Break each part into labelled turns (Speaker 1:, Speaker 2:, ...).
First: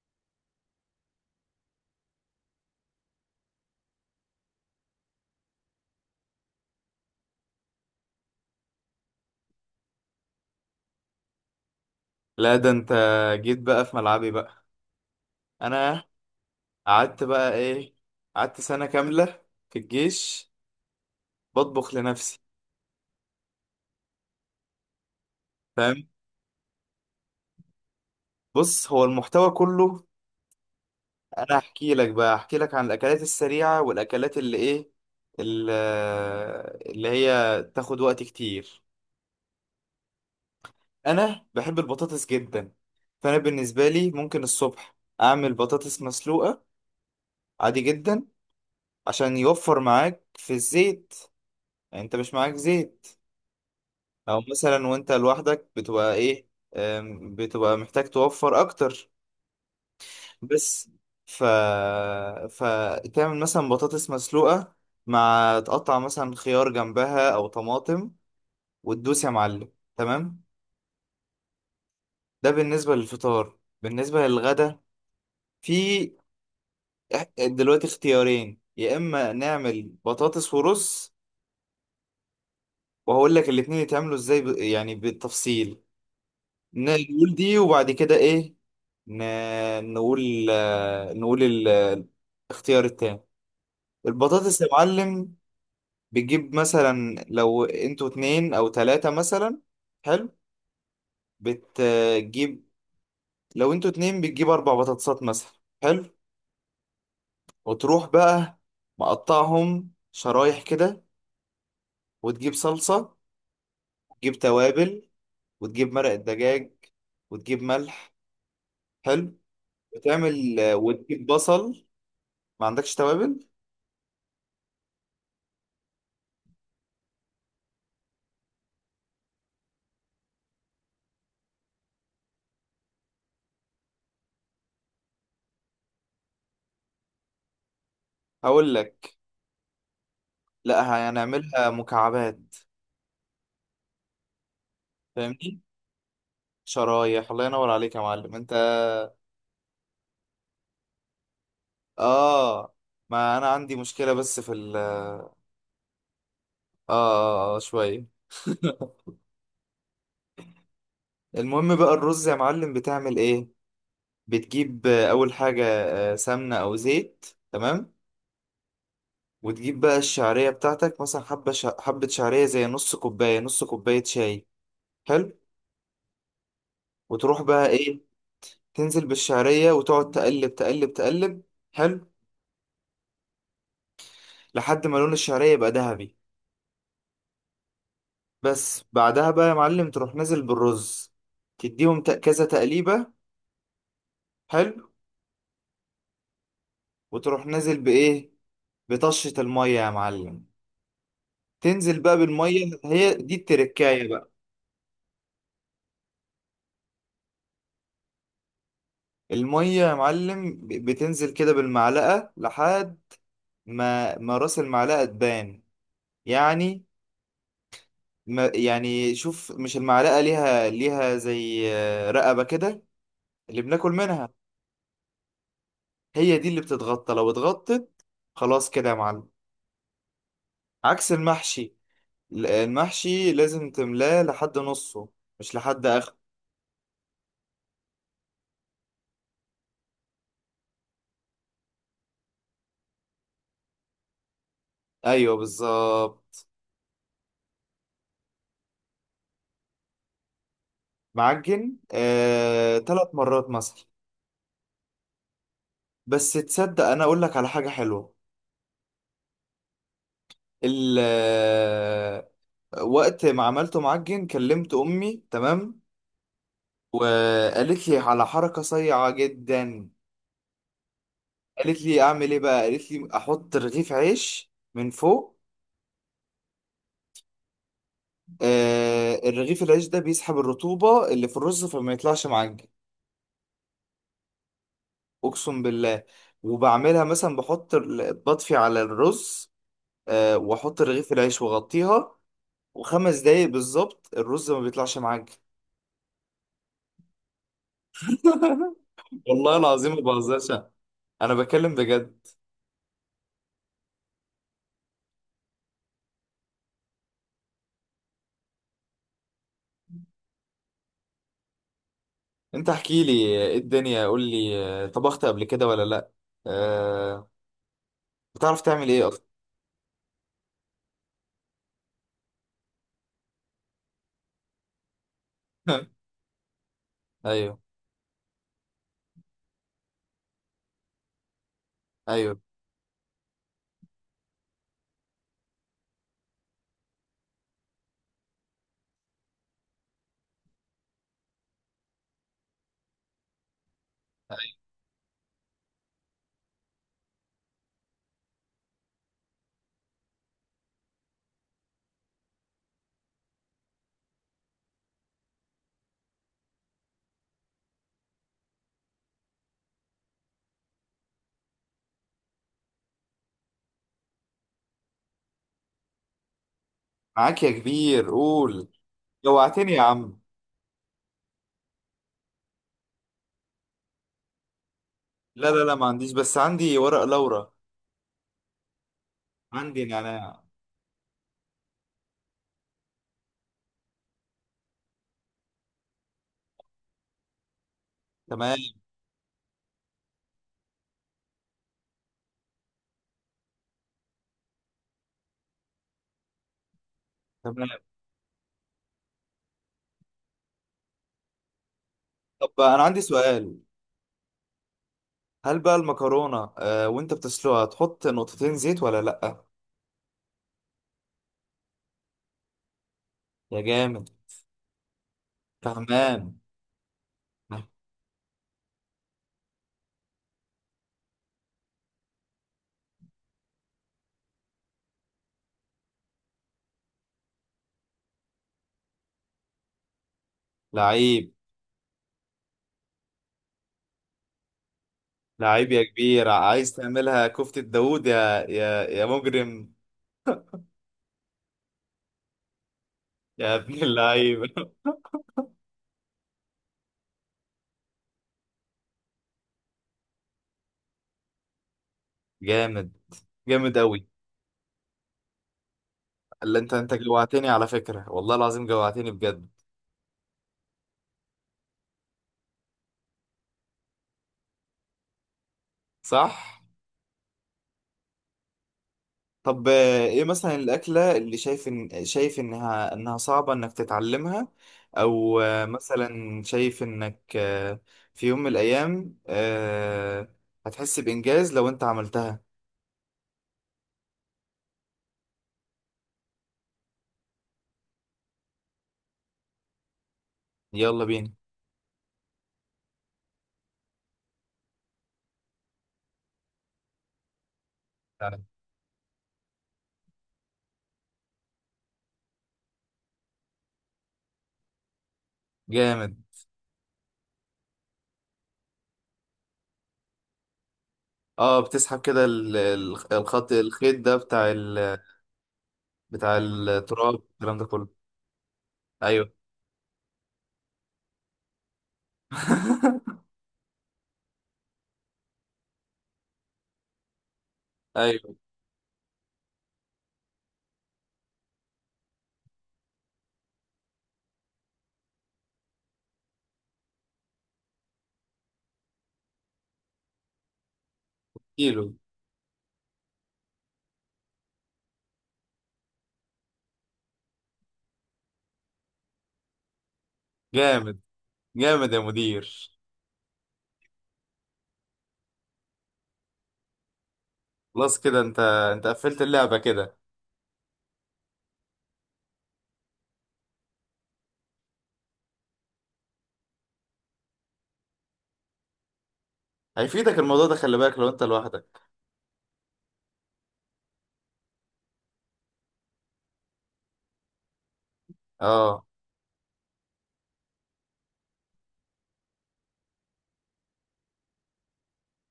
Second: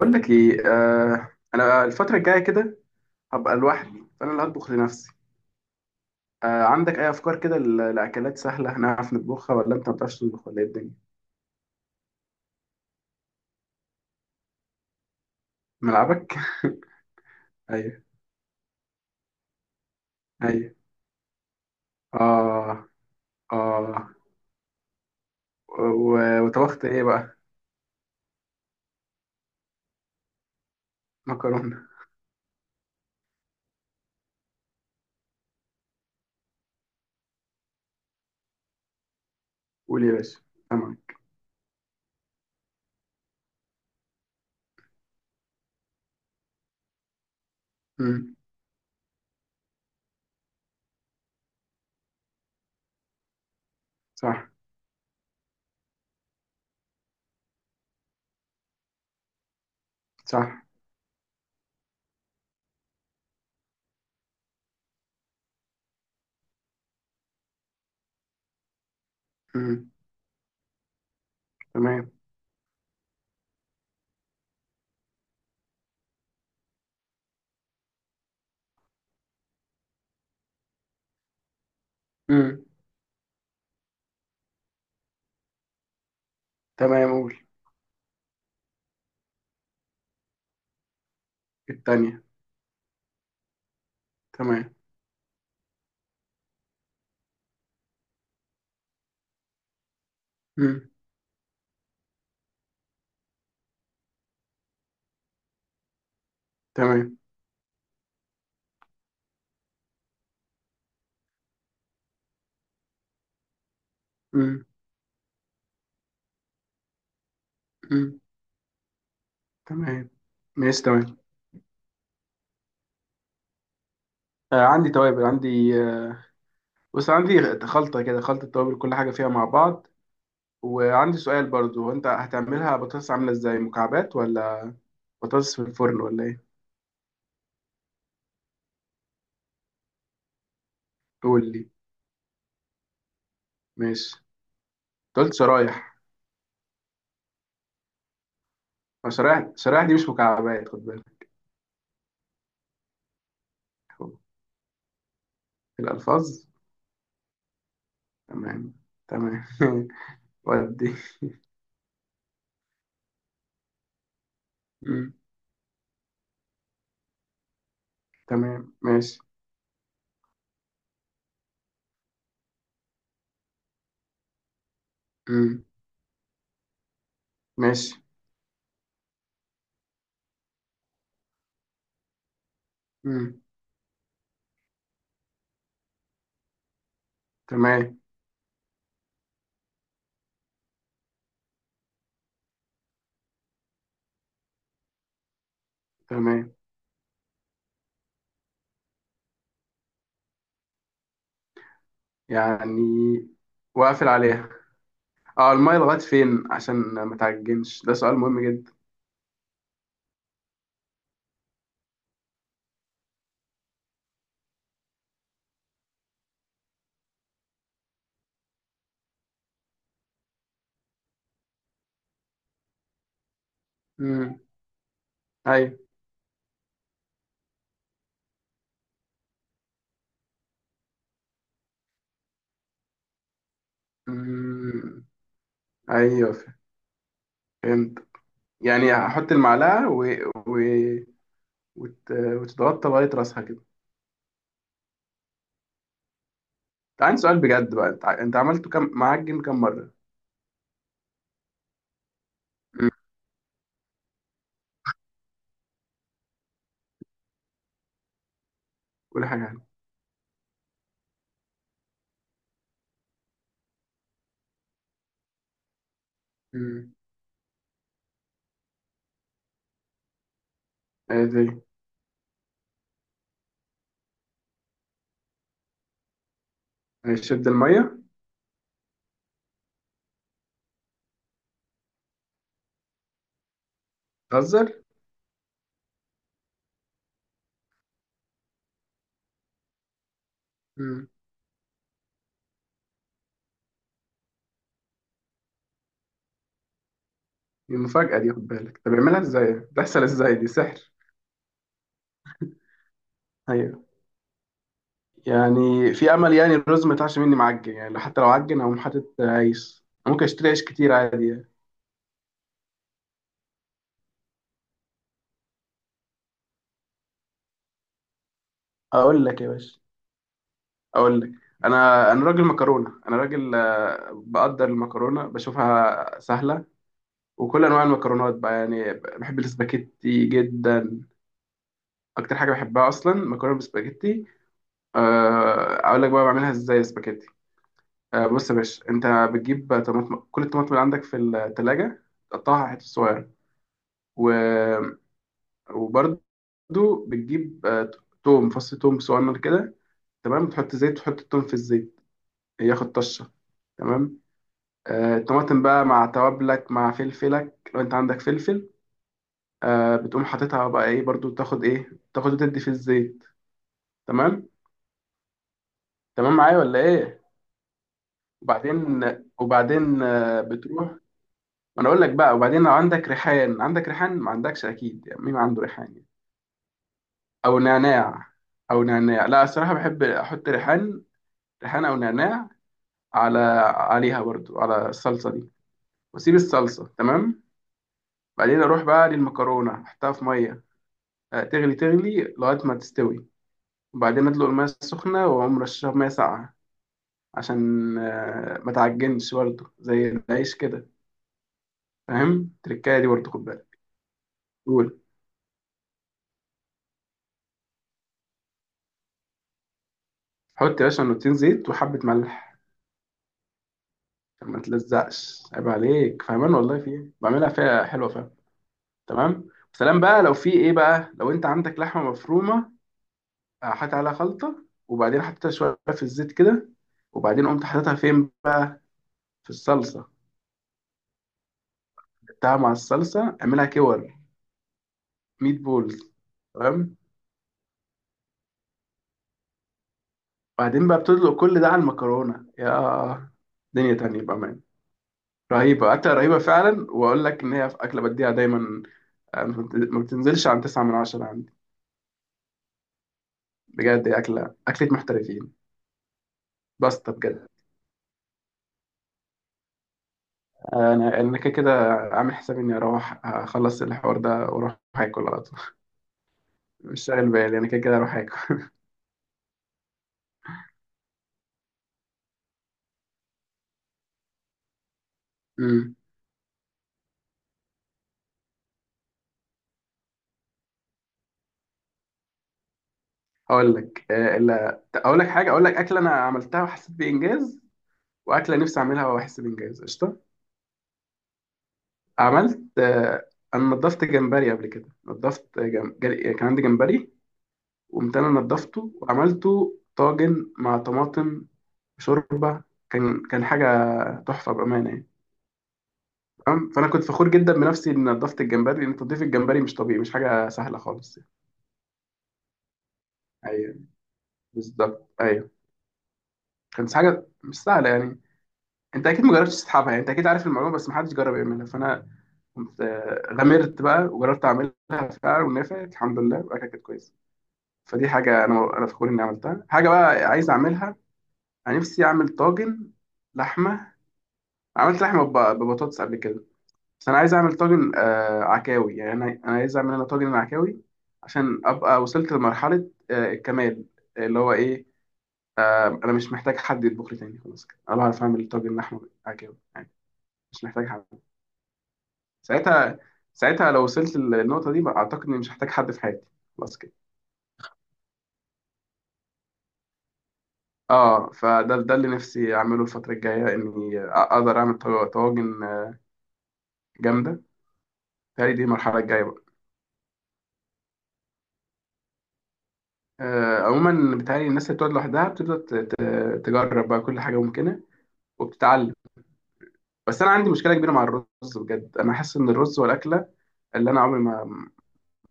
Speaker 1: بقول لك ايه انا الفتره الجايه كده، هبقى لوحدي فانا اللي هطبخ لنفسي. عندك اي افكار كده لاكلات سهله هنعرف نطبخها، ولا انت ما بتعرفش تطبخ ولا ايه الدنيا؟
Speaker 2: لا ده انت جيت بقى في ملعبي بقى. انا
Speaker 1: ملعبك.
Speaker 2: قعدت بقى ايه؟
Speaker 1: ايوه،
Speaker 2: قعدت سنة كاملة في الجيش
Speaker 1: ايوه.
Speaker 2: بطبخ لنفسي.
Speaker 1: اه، اه.
Speaker 2: فاهم؟
Speaker 1: وطبخت ايه بقى؟
Speaker 2: بص هو المحتوى كله، انا
Speaker 1: مكرونه.
Speaker 2: هحكي لك بقى، هحكي لك عن الاكلات السريعة والاكلات اللي ايه، اللي هي تاخد وقت كتير.
Speaker 1: قول يا باشا. تمام.
Speaker 2: انا بحب البطاطس جدا، فانا بالنسبة لي ممكن الصبح اعمل بطاطس مسلوقة عادي جدا،
Speaker 1: امم.
Speaker 2: عشان يوفر معاك في الزيت، يعني انت مش معاك زيت. او
Speaker 1: صح،
Speaker 2: مثلا وانت لوحدك بتبقى ايه، بتبقى محتاج توفر اكتر.
Speaker 1: صح.
Speaker 2: بس ف فتعمل مثلا بطاطس مسلوقة مع تقطع مثلا خيار جنبها او طماطم، وتدوس يا معلم.
Speaker 1: امم.
Speaker 2: تمام.
Speaker 1: تمام.
Speaker 2: ده بالنسبة للفطار. بالنسبة للغدا في دلوقتي اختيارين، يا اما نعمل بطاطس ورز،
Speaker 1: امم.
Speaker 2: وهقول لك الاتنين يتعملوا ازاي يعني بالتفصيل.
Speaker 1: تمام.
Speaker 2: نقول
Speaker 1: قول.
Speaker 2: دي وبعد كده ايه؟ ن... نقول
Speaker 1: التانية.
Speaker 2: الاختيار التاني، البطاطس يا
Speaker 1: تمام.
Speaker 2: معلم. بتجيب مثلا لو انتوا اتنين او تلاتة مثلا، حلو،
Speaker 1: امم.
Speaker 2: بتجيب لو انتوا اتنين بتجيب 4 بطاطسات مثلا، حلو،
Speaker 1: تمام.
Speaker 2: وتروح بقى مقطعهم شرايح كده، وتجيب صلصة، وتجيب
Speaker 1: امم.
Speaker 2: توابل، وتجيب مرق الدجاج، وتجيب ملح،
Speaker 1: امم.
Speaker 2: حلو،
Speaker 1: تمام.
Speaker 2: وتعمل
Speaker 1: ماشي. تمام.
Speaker 2: وتجيب بصل. ما عندكش توابل؟
Speaker 1: آه، عندي توابل عندي. بص، عندي خلطة كده، خلطة توابل كل حاجة فيها مع بعض. وعندي سؤال برضو، هو انت هتعملها بطاطس عاملة ازاي، مكعبات ولا بطاطس في الفرن ولا ايه؟
Speaker 2: هقول لك، لا
Speaker 1: قول
Speaker 2: هنعملها
Speaker 1: لي.
Speaker 2: مكعبات.
Speaker 1: ماشي. أنت قلت
Speaker 2: فاهمني،
Speaker 1: شرايح.
Speaker 2: شرايح. الله ينور عليك يا معلم انت.
Speaker 1: ما شرايح، شرايح دي مش مكعبات، خد بالك.
Speaker 2: اه، ما انا عندي مشكلة بس في ال اه،
Speaker 1: الألفاظ.
Speaker 2: اه, آه شوية.
Speaker 1: تمام. تمام. ودي.
Speaker 2: المهم بقى الرز يا معلم بتعمل ايه؟ بتجيب
Speaker 1: مم.
Speaker 2: اول حاجة سمنة او زيت. تمام.
Speaker 1: تمام، ماشي.
Speaker 2: وتجيب بقى الشعرية بتاعتك، مثلا حبة حبة شعرية زي نص كوباية، نص كوباية شاي، حلو،
Speaker 1: مم.
Speaker 2: وتروح بقى
Speaker 1: ماشي.
Speaker 2: ايه؟ تنزل بالشعرية وتقعد تقلب تقلب تقلب، حلو،
Speaker 1: مم.
Speaker 2: لحد ما لون الشعرية يبقى ذهبي.
Speaker 1: تمام.
Speaker 2: بس بعدها بقى يا معلم تروح نازل بالرز، تديهم كذا تقليبة، حلو،
Speaker 1: تمام.
Speaker 2: وتروح نازل بإيه؟ بطشة المية يا معلم، تنزل بقى بالمية،
Speaker 1: يعني،
Speaker 2: هي دي التركاية
Speaker 1: واقفل
Speaker 2: بقى.
Speaker 1: عليها؟ اه، المية لغاية فين عشان ما تعجنش؟ ده سؤال مهم جدا.
Speaker 2: المية يا معلم بتنزل كده بالمعلقة لحد ما راس المعلقة تبان. يعني، ما يعني شوف، مش المعلقة ليها زي رقبة كده اللي بناكل منها؟
Speaker 1: مم. ايوه.
Speaker 2: هي دي اللي بتتغطى. لو اتغطت خلاص كده يا معلم. عكس المحشي، المحشي لازم تملاه لحد
Speaker 1: مم.
Speaker 2: نصه، مش لحد اخر.
Speaker 1: ايوه، فهمت. يعني هحط المعلقه و... و... وت... وتتغطى لغايه راسها كده؟
Speaker 2: ايوه بالظبط.
Speaker 1: انت، عندي سؤال بجد بقى، انت عملته كم معاك جيم كم مره؟
Speaker 2: معجن
Speaker 1: مم.
Speaker 2: 3 مرات مثلا. بس تصدق انا اقول لك على حاجه حلوه.
Speaker 1: قول حاجه عنه.
Speaker 2: ال آه، وقت ما عملته معجن كلمت امي، تمام،
Speaker 1: مم.
Speaker 2: وقالت لي على حركه صيعه جدا.
Speaker 1: ايه؟
Speaker 2: قالت لي اعمل ايه بقى؟ قالت لي احط رغيف عيش من فوق.
Speaker 1: دي شد الميه.
Speaker 2: آه، الرغيف العيش ده بيسحب الرطوبه اللي في الرز فما يطلعش معجن.
Speaker 1: تهزر.
Speaker 2: اقسم بالله. وبعملها مثلا، بحط بطفي على الرز واحط
Speaker 1: مم.
Speaker 2: رغيف العيش واغطيها، و5 دقايق بالظبط الرز ما بيطلعش معاك.
Speaker 1: دي مفاجاه، دي خد بالك. طب بيعملها ازاي؟
Speaker 2: والله العظيم ما
Speaker 1: بتحصل ازاي؟ دي
Speaker 2: بهزرش،
Speaker 1: سحر.
Speaker 2: انا بكلم بجد.
Speaker 1: ايوه. يعني في امل يعني، الرز ما يطلعش مني معجن. يعني حتى لو عجن هقوم حاطط عيش. ممكن اشتري عيش كتير عادي يعني.
Speaker 2: انت احكي لي، ايه الدنيا قول لي، طبخت قبل كده ولا لا؟ آه، بتعرف تعمل ايه
Speaker 1: اقول
Speaker 2: اصلا؟
Speaker 1: لك يا باشا، اقول لك، انا راجل مكرونه. انا راجل، بقدر المكرونه بشوفها سهله.
Speaker 2: ايوه.
Speaker 1: وكل انواع المكرونات بقى يعني، بحب الاسباجيتي جدا. اكتر
Speaker 2: ايوه،
Speaker 1: حاجه بحبها اصلا مكرونه بالسباجيتي. اقول لك بقى بعملها ازاي السباجيتي. بص يا باشا انت، بتجيب طماطم، كل الطماطم اللي عندك في التلاجة، تقطعها حتت صغيره. و... وبرده بتجيب توم، فص توم صغير كده. تمام. تحط زيت، تحط التوم في الزيت، ياخد طشه. تمام. الطماطم بقى مع توابلك، مع فلفلك لو انت عندك فلفل. بتقوم حاططها بقى ايه، برضو تاخد ايه، تاخد وتدي في الزيت. تمام. تمام معايا ولا ايه؟
Speaker 2: معاك يا كبير، قول.
Speaker 1: وبعدين،
Speaker 2: جوعتني يا
Speaker 1: وبعدين
Speaker 2: عم.
Speaker 1: بتروح. ما انا اقول لك بقى، وبعدين لو عندك ريحان، عندك ريحان؟ ما عندكش اكيد يعني، مين
Speaker 2: لا
Speaker 1: عنده
Speaker 2: لا لا،
Speaker 1: ريحان
Speaker 2: ما
Speaker 1: يعني.
Speaker 2: عنديش، بس عندي ورق لورا.
Speaker 1: او نعناع. او نعناع، لا الصراحه
Speaker 2: عندي
Speaker 1: بحب
Speaker 2: نعناع.
Speaker 1: احط ريحان. ريحان او نعناع على، عليها برضو، على الصلصه دي واسيب الصلصه. تمام.
Speaker 2: تمام.
Speaker 1: بعدين اروح بقى للمكرونه احطها في ميه، تغلي، تغلي لغاية ما تستوي. وبعدين أدلق المية السخنة وأقوم رشها مية ساقعة
Speaker 2: تمام.
Speaker 1: عشان ما تعجنش برضه زي العيش كده.
Speaker 2: طب
Speaker 1: فاهم؟
Speaker 2: انا
Speaker 1: التركاية
Speaker 2: عندي
Speaker 1: دي برضه خد
Speaker 2: سؤال،
Speaker 1: بالك. قول.
Speaker 2: هل بقى المكرونة آه وانت بتسلقها تحط نقطتين زيت ولا لأ؟
Speaker 1: حط يا باشا نقطتين زيت وحبة ملح
Speaker 2: يا جامد.
Speaker 1: عشان ما تلزقش. عيب عليك،
Speaker 2: فهمان.
Speaker 1: فاهمان والله في إيه، بعملها فيها حلوة، فاهم. تمام، سلام بقى. لو في إيه بقى، لو أنت عندك لحمة مفرومة، حط عليها خلطة، وبعدين حطيتها شوية في الزيت كده، وبعدين قمت حاططها فين؟ في الصلصة.
Speaker 2: لعيب.
Speaker 1: جبتها مع الصلصة، اعملها كور. ميت
Speaker 2: لعيب يا
Speaker 1: بولز.
Speaker 2: كبير، عايز
Speaker 1: تمام.
Speaker 2: تعملها كفتة داوود، يا مجرم.
Speaker 1: بعدين بقى بتطلق كل ده على المكرونه، يا
Speaker 2: يا ابن
Speaker 1: دنيا تانية
Speaker 2: اللعيب.
Speaker 1: بأمان. رهيبة، أكلة رهيبة فعلا. وأقول لك إن هي في أكلة بديها دايما، ما بت- ما بتنزلش عن تسعة من عشرة عندي.
Speaker 2: جامد، جامد أوي.
Speaker 1: بجد هي أكلة، أكلة محترفين.
Speaker 2: اللي انت
Speaker 1: باستا بجد.
Speaker 2: جوعتني على فكرة، والله العظيم جوعتني بجد.
Speaker 1: أنا كده كده عامل حسابي إني أروح أخلص الحوار ده وأروح آكل على طول.
Speaker 2: صح؟
Speaker 1: مش شاغل بالي، أنا كده كده أروح آكل.
Speaker 2: طب ايه مثلا الأكلة اللي شايف إن شايف إنها صعبة إنك تتعلمها؟ أو
Speaker 1: أمم.
Speaker 2: مثلا شايف إنك في يوم من الأيام هتحس بإنجاز لو أنت عملتها.
Speaker 1: أقول لك إلا أقول لك حاجة، أقول لك أكلة أنا عملتها وحسيت بإنجاز، وأكلة نفسي أعملها وأحس بإنجاز قشطة.
Speaker 2: يلا بينا.
Speaker 1: عملت انا نضفت جمبري قبل كده، نضفت كان عندي جمبري، قمت انا
Speaker 2: تعالى.
Speaker 1: نضفته وعملته طاجن مع طماطم شوربه. كان حاجه تحفه بامانه يعني.
Speaker 2: جامد.
Speaker 1: تمام. فانا كنت فخور جدا بنفسي اني نضفت الجمبري، لان تنظيف الجمبري مش طبيعي، مش حاجه سهله خالص يعني.
Speaker 2: اه، بتسحب كده ال- ال- الخط
Speaker 1: ايوه
Speaker 2: الخيط ده بتاع ال،
Speaker 1: بالظبط، ايوه.
Speaker 2: بتاع
Speaker 1: كانت
Speaker 2: التراب،
Speaker 1: حاجه
Speaker 2: الكلام
Speaker 1: مش
Speaker 2: ده كله.
Speaker 1: سهله يعني. انت اكيد
Speaker 2: ايوه.
Speaker 1: ما جربتش تسحبها يعني، انت اكيد عارف المعلومه بس ما حدش جرب يعملها. فانا كنت غامرت بقى وجربت اعملها فعلا ونفعت الحمد لله، وبقى كانت كويسه. فدي
Speaker 2: ايوه.
Speaker 1: حاجة أنا فخور إني عملتها. حاجة بقى عايز أعملها، أنا نفسي أعمل طاجن لحمة. عملت لحمة ببطاطس قبل كده. بس أنا عايز أعمل طاجن آه عكاوي يعني، أنا عايز أعمل أنا طاجن عكاوي، عشان
Speaker 2: كيلو.
Speaker 1: أبقى وصلت لمرحلة الكمال اللي هو إيه، أنا مش محتاج حد يطبخ لي تاني. خلاص كده، أنا بعرف أعمل طاجن لحمة عكاوي يعني، مش محتاج
Speaker 2: جامد،
Speaker 1: حد.
Speaker 2: جامد يا مدير.
Speaker 1: ساعتها، ساعتها لو وصلت للنقطة دي بقى، أعتقد إني مش هحتاج حد في حياتي. خلاص كده.
Speaker 2: خلاص كده انت، انت قفلت اللعبة كده.
Speaker 1: اه، فده اللي نفسي اعمله الفتره الجايه، اني اقدر اعمل طواجن جامده. بتهيألي دي المرحله الجايه بقى.
Speaker 2: هيفيدك الموضوع ده، خلي بالك لو انت لوحدك.
Speaker 1: آه عموما، بتهيألي الناس اللي بتقعد لوحدها بتبدا تجرب بقى كل حاجه ممكنه
Speaker 2: اه.
Speaker 1: وبتتعلم. بس انا عندي مشكله كبيره مع الرز. بجد انا حاسس ان الرز والاكله اللي انا عمري، ما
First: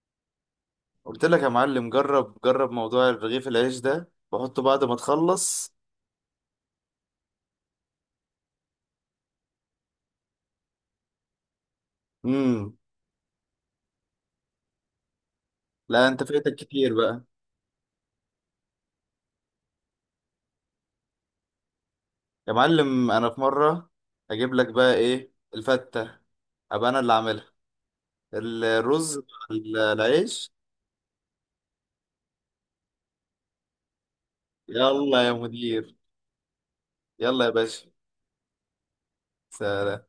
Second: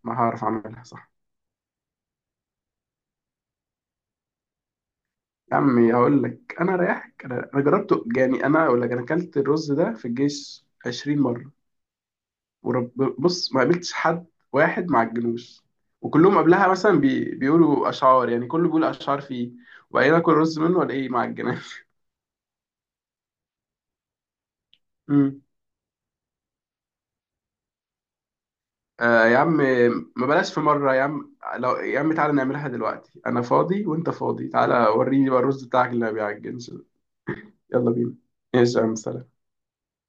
Speaker 1: ما هعرف اعملها صح.
Speaker 2: قلت لك يا معلم، جرب جرب موضوع رغيف العيش ده، بحطه بعد ما
Speaker 1: يا
Speaker 2: تخلص.
Speaker 1: عمي هقول لك، انا رايحك، انا جربته يعني. انا اقول لك، انا اكلت الرز ده في الجيش 20 مره
Speaker 2: امم.
Speaker 1: ورب. بص، ما قابلتش حد واحد مع الجلوس،
Speaker 2: لا انت
Speaker 1: وكلهم
Speaker 2: فايتك
Speaker 1: قبلها
Speaker 2: كتير
Speaker 1: مثلا
Speaker 2: بقى.
Speaker 1: بيقولوا اشعار يعني، كله بيقول اشعار فيه، وبعدين اكل رز منه ولا ايه مع الجناز؟
Speaker 2: يا معلم انا في مره اجيب لك بقى
Speaker 1: امم.
Speaker 2: ايه الفته، ابقى انا اللي عاملها، الرز مع
Speaker 1: آه يا عم، ما
Speaker 2: العيش.
Speaker 1: بلاش. في مره يا عم، لو يا عم تعالى نعملها دلوقتي، انا فاضي وانت فاضي، تعالى
Speaker 2: يلا
Speaker 1: وريني
Speaker 2: يا
Speaker 1: بقى الرز بتاعك
Speaker 2: مدير،
Speaker 1: اللي ما بيعجنش ده.
Speaker 2: يلا يا باشا.
Speaker 1: يلا بينا. ايش يا عم، سلام.
Speaker 2: سلام.